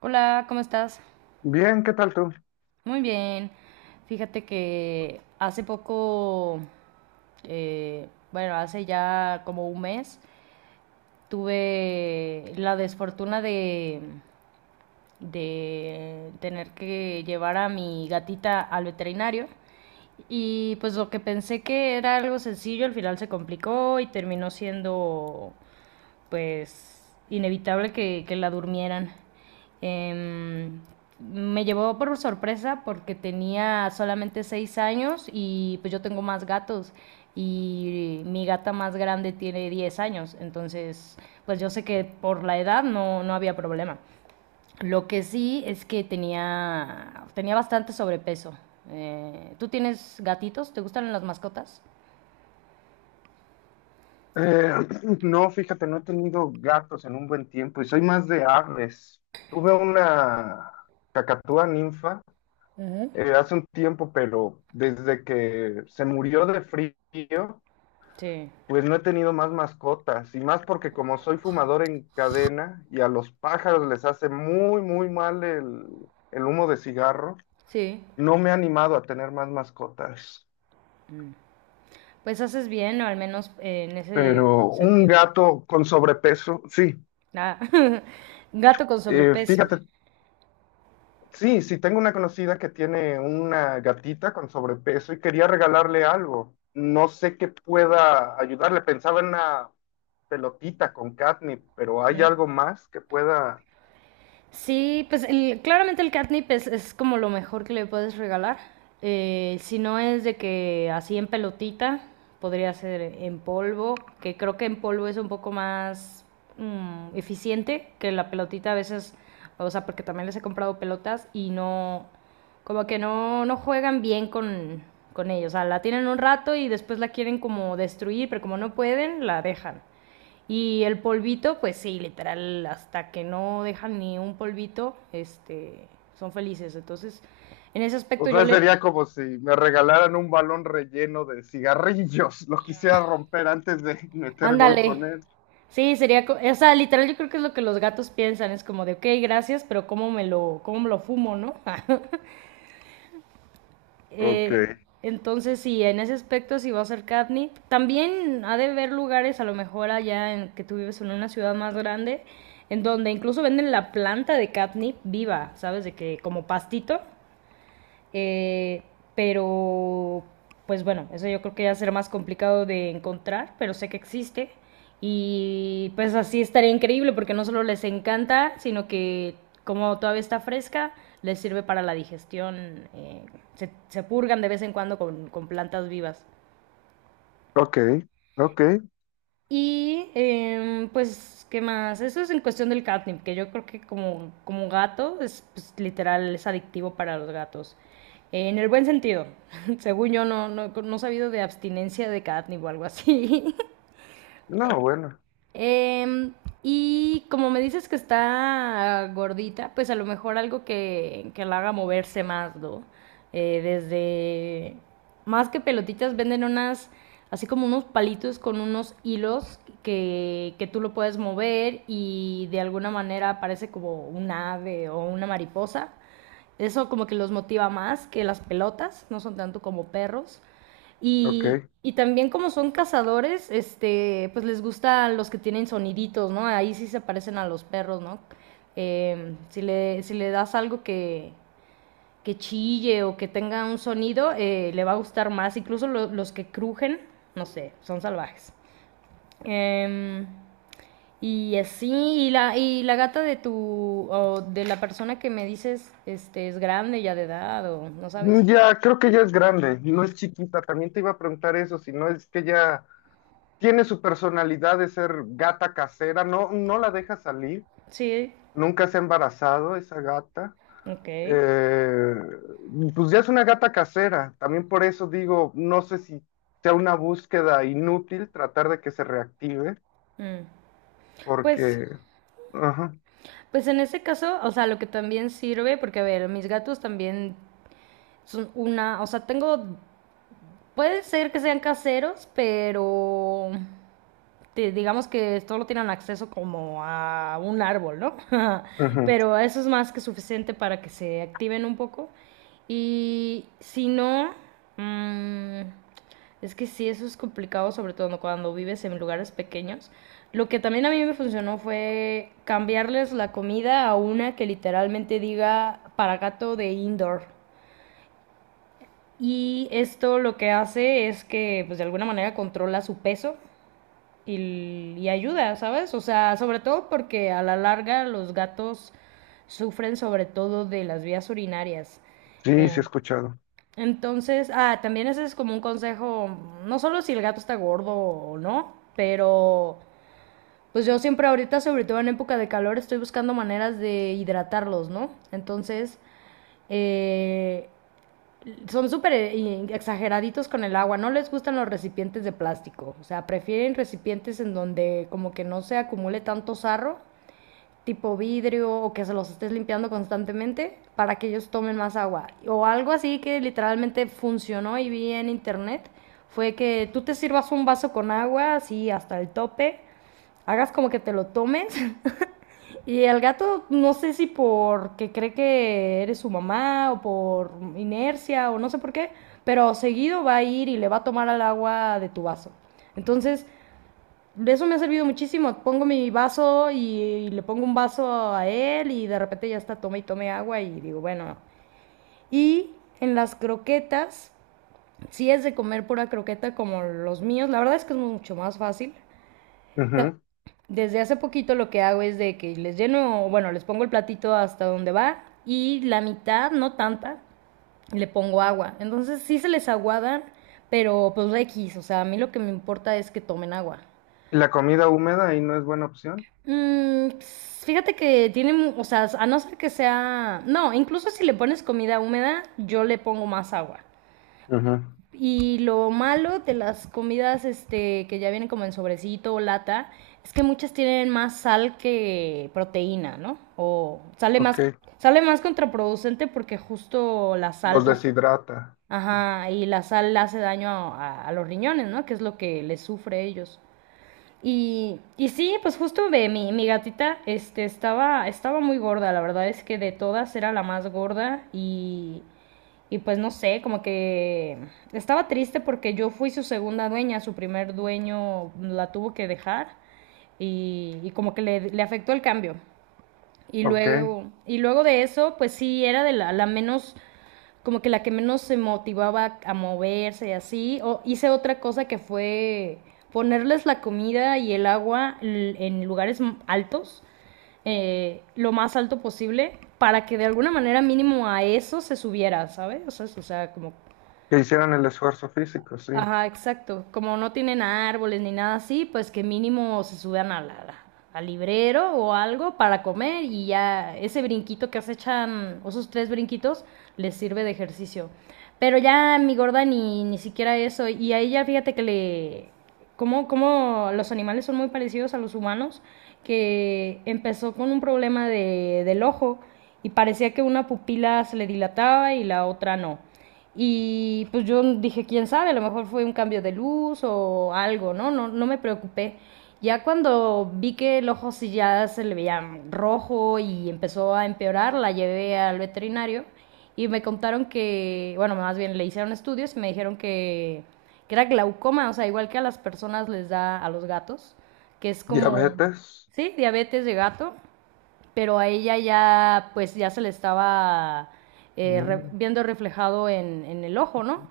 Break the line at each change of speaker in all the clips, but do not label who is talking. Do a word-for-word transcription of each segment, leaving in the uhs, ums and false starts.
Hola, ¿cómo estás?
Bien, ¿qué tal tú?
Muy bien. Fíjate que hace poco, eh, bueno, hace ya como un mes, tuve la desfortuna de, de tener que llevar a mi gatita al veterinario. Y pues lo que pensé que era algo sencillo, al final se complicó y terminó siendo pues inevitable que, que la durmieran. Eh, me llevó por sorpresa porque tenía solamente seis años y pues yo tengo más gatos y mi gata más grande tiene diez años, entonces pues yo sé que por la edad no, no había problema. Lo que sí es que tenía, tenía bastante sobrepeso. Eh, ¿Tú tienes gatitos? ¿Te gustan las mascotas?
Eh, no, fíjate, no he tenido gatos en un buen tiempo y soy más de aves. Tuve una cacatúa ninfa
Ujú.
eh, hace un tiempo, pero desde que se murió de frío,
Sí.
pues no he tenido más mascotas. Y más porque como soy fumador en cadena y a los pájaros les hace muy, muy mal el, el humo de cigarro,
Sí.
no me he animado a tener más mascotas.
Mm. Pues haces bien, o al menos eh, en ese
Pero un
sentido.
gato con sobrepeso, sí.
Ah, Gato con
Eh,
sobrepeso,
fíjate sí, sí, tengo una conocida que tiene una gatita con sobrepeso y quería regalarle algo. No sé qué pueda ayudarle. Pensaba en una pelotita con catnip, pero ¿hay
¿no?
algo más que pueda?
Sí, pues el- claramente el catnip es, es como lo mejor que le puedes regalar. Eh, si no es de que así en pelotita, podría ser en polvo, que creo que en polvo es un poco más mm, eficiente que la pelotita a veces, o sea, porque también les he comprado pelotas y no, como que no, no juegan bien con, con, ellos. O sea, la tienen un rato y después la quieren como destruir, pero como no pueden, la dejan. Y el polvito, pues sí, literal, hasta que no dejan ni un polvito, este, son felices. Entonces, en ese
O
aspecto yo
sea,
le...
sería como si me regalaran un balón relleno de cigarrillos. Lo quisiera romper antes de meter gol
Ándale.
con él.
Sí, sería... co- O sea, literal yo creo que es lo que los gatos piensan. Es como de, ok, gracias, pero ¿cómo me lo, cómo me lo fumo, ¿no?
Ok,
Eh, entonces, sí, en ese aspecto sí va a ser catnip. También ha de haber lugares, a lo mejor allá en que tú vives en una ciudad más grande, en donde incluso venden la planta de catnip viva, ¿sabes? De que como pastito. Eh, pero, pues bueno, eso yo creo que ya será más complicado de encontrar, pero sé que existe. Y pues así estaría increíble porque no solo les encanta, sino que como todavía está fresca, les sirve para la digestión. eh, se, se purgan de vez en cuando con, con plantas vivas.
ok, ok.
Y em, pues, ¿qué más? Eso es en cuestión del catnip, que yo creo que como, como gato es pues, literal, es adictivo para los gatos. En el buen sentido. Según yo, no, no, no he sabido de abstinencia de catnip o algo así.
No, bueno,
Em, y como me dices que está gordita, pues a lo mejor algo que, que la haga moverse más, ¿no? Eh, desde, más que pelotitas, venden unas, así como unos palitos con unos hilos que, que tú lo puedes mover y de alguna manera parece como un ave o una mariposa. Eso como que los motiva más que las pelotas, no son tanto como perros. Y,
ok.
y también como son cazadores, este, pues les gustan los que tienen soniditos, ¿no? Ahí sí se parecen a los perros, ¿no? Eh, si le, si le das algo que, que chille o que tenga un sonido, eh, le va a gustar más. Incluso lo- los que crujen, no sé, son salvajes. Em, y así, y la, y la gata de tu, o de la persona que me dices, este, es grande ya de edad o no sabes.
Ya, creo que ya es grande, no es chiquita. También te iba a preguntar eso, si no es que ya... tiene su personalidad de ser gata casera, no, no la deja salir,
Sí,
nunca se ha embarazado esa gata.
ok.
Eh, pues ya es una gata casera, también por eso digo, no sé si sea una búsqueda inútil tratar de que se reactive,
Mm. Pues
porque, ajá,
Pues en ese caso, o sea, lo que también sirve, porque a ver, mis gatos también son una, o sea, tengo, puede ser que sean caseros, pero digamos que solo tienen acceso como a un árbol, ¿no?
ujú,
Pero eso es más que suficiente para que se activen un poco. Y si no, mm, es que sí, eso es complicado, sobre todo cuando vives en lugares pequeños. Lo que también a mí me funcionó fue cambiarles la comida a una que literalmente diga para gato de indoor. Y esto lo que hace es que, pues de alguna manera controla su peso y, y ayuda, ¿sabes? O sea, sobre todo porque a la larga los gatos sufren sobre todo de las vías urinarias.
sí,
Eh,
sí he escuchado.
entonces, ah, también ese es como un consejo, no solo si el gato está gordo o no, pero pues yo siempre ahorita, sobre todo en época de calor, estoy buscando maneras de hidratarlos, ¿no? Entonces, eh, son súper eh, exageraditos con el agua, no les gustan los recipientes de plástico, o sea, prefieren recipientes en donde como que no se acumule tanto sarro, tipo vidrio o que se los estés limpiando constantemente para que ellos tomen más agua. O algo así que literalmente funcionó y vi en internet fue que tú te sirvas un vaso con agua así hasta el tope, hagas como que te lo tomes. Y el gato, no sé si porque cree que eres su mamá o por inercia o no sé por qué, pero seguido va a ir y le va a tomar al agua de tu vaso. Entonces, eso me ha servido muchísimo. Pongo mi vaso y, y le pongo un vaso a él y de repente ya está, tome y tome agua y digo, bueno. Y en las croquetas, si es de comer pura croqueta como los míos, la verdad es que es mucho más fácil. Ta-
Ujú.
Desde hace poquito lo que hago es de que les lleno, bueno, les pongo el platito hasta donde va y la mitad, no tanta, le pongo agua. Entonces sí se les aguadan, pero pues X, o sea, a mí lo que me importa es que tomen agua.
¿Y la comida húmeda ahí no es buena opción?
Mm, pues, fíjate que tiene, mu- o sea, a no ser que sea, no, incluso si le pones comida húmeda, yo le pongo más agua.
Ujú,
Y lo malo de las comidas este, que ya vienen como en sobrecito o lata es que muchas tienen más sal que proteína, ¿no? O sale más,
ok,
sale más contraproducente porque justo la sal,
los
pues,
deshidrata,
ajá, y la sal hace daño a, a- a los riñones, ¿no? Que es lo que les sufre a ellos. Y, y sí, pues justo ve, mi, mi gatita este, estaba, estaba muy gorda, la verdad es que de todas era la más gorda y, y pues no sé, como que estaba triste porque yo fui su segunda dueña, su primer dueño la tuvo que dejar y, y como que le, le afectó el cambio. Y
ok,
luego, y luego de eso, pues sí, era de la, la menos como que la que menos se motivaba a moverse y así. O hice otra cosa que fue ponerles la comida y el agua l- en lugares m- altos, eh, lo más alto posible, para que de alguna manera mínimo a eso se subiera, ¿sabes? O sea, o sea, como.
que hicieran el esfuerzo físico, sí.
Ajá, exacto. Como no tienen árboles ni nada así, pues que mínimo se suban a la- al librero o algo para comer y ya ese brinquito que se echan, o esos tres brinquitos, les sirve de ejercicio. Pero ya mi gorda ni, ni siquiera eso. Y a ella fíjate que le... Como, como los animales son muy parecidos a los humanos, que empezó con un problema de, del ojo y parecía que una pupila se le dilataba y la otra no. Y pues yo dije, quién sabe, a lo mejor fue un cambio de luz o algo, ¿no? No, no me preocupé. Ya cuando vi que el ojo sí ya se le veía rojo y empezó a empeorar, la llevé al veterinario y me contaron que, bueno, más bien le hicieron estudios y me dijeron que, que era glaucoma, o sea, igual que a las personas les da a los gatos, que es como,
Diabetes,
sí, diabetes de gato, pero a ella ya, pues ya se le estaba eh, re-
mm,
viendo reflejado en, en, el ojo, ¿no?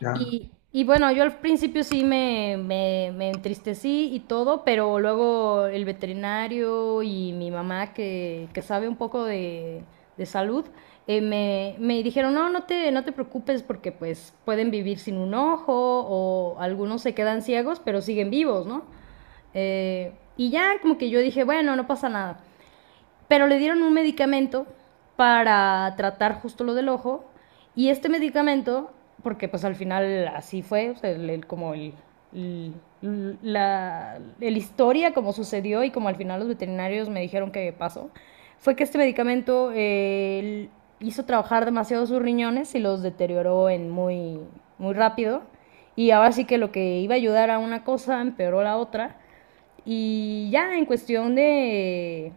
ya.
Y, y bueno, yo al principio sí me, me, me entristecí y todo, pero luego el veterinario y mi mamá, que, que sabe un poco de, de salud, eh, me, me dijeron, no, no te, no te preocupes porque pues pueden vivir sin un ojo o algunos se quedan ciegos, pero siguen vivos, ¿no? Eh, y ya como que yo dije, bueno, no pasa nada. Pero le dieron un medicamento para tratar justo lo del ojo y este medicamento, porque pues al final así fue, o sea, el- el- como el, el- la el historia, como sucedió y como al final los veterinarios me dijeron que pasó, fue que este medicamento eh, hizo trabajar demasiado sus riñones y los deterioró en muy, muy rápido. Y ahora sí que lo que iba a ayudar a una cosa empeoró la otra. Y ya en cuestión de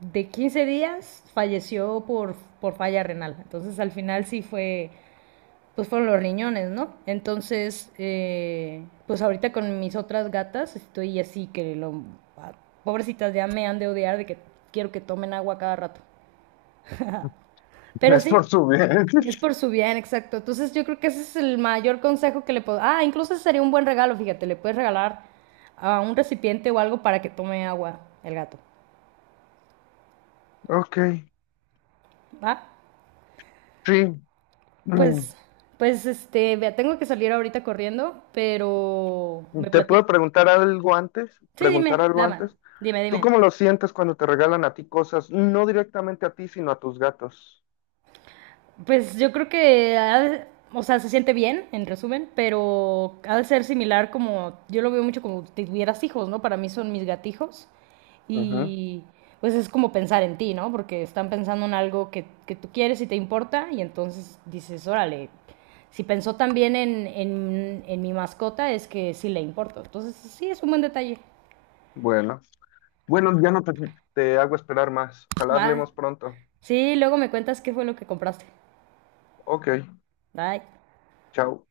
de quince días falleció por, por falla renal. Entonces al final sí fue, pues fueron los riñones, ¿no? Entonces, eh, pues ahorita con mis otras gatas estoy así que lo, ah, pobrecitas ya me han de odiar de que quiero que tomen agua cada rato. Pero
Es por
sí,
su bien.
es por su bien, exacto. Entonces yo creo que ese es el mayor consejo que le puedo... Ah, incluso ese sería un buen regalo, fíjate, le puedes regalar a un recipiente o algo para que tome agua el gato.
Ok,
¿Va?
sí. Mm.
Pues, pues, este, vea, tengo que salir ahorita corriendo, pero me
¿Te
platico.
puedo preguntar algo antes?
Sí,
Preguntar
dime,
algo
dama,
antes.
dime,
¿Tú
dime.
cómo lo sientes cuando te regalan a ti cosas? No directamente a ti, sino a tus gatos.
Pues yo creo que, ha de- o sea, se siente bien, en resumen, pero ha de ser similar como, yo lo veo mucho como si tuvieras hijos, ¿no? Para mí son mis gatijos
Ujú,
y pues es como pensar en ti, ¿no? Porque están pensando en algo que, que tú quieres y te importa y entonces dices, órale, si pensó también en, en, en mi mascota es que sí le importo. Entonces sí, es un buen detalle.
bueno. Bueno, ya no te, te hago esperar más. Ojalá
Va.
hablemos pronto.
Sí, luego me cuentas qué fue lo que compraste.
Ok,
Bye.
chao.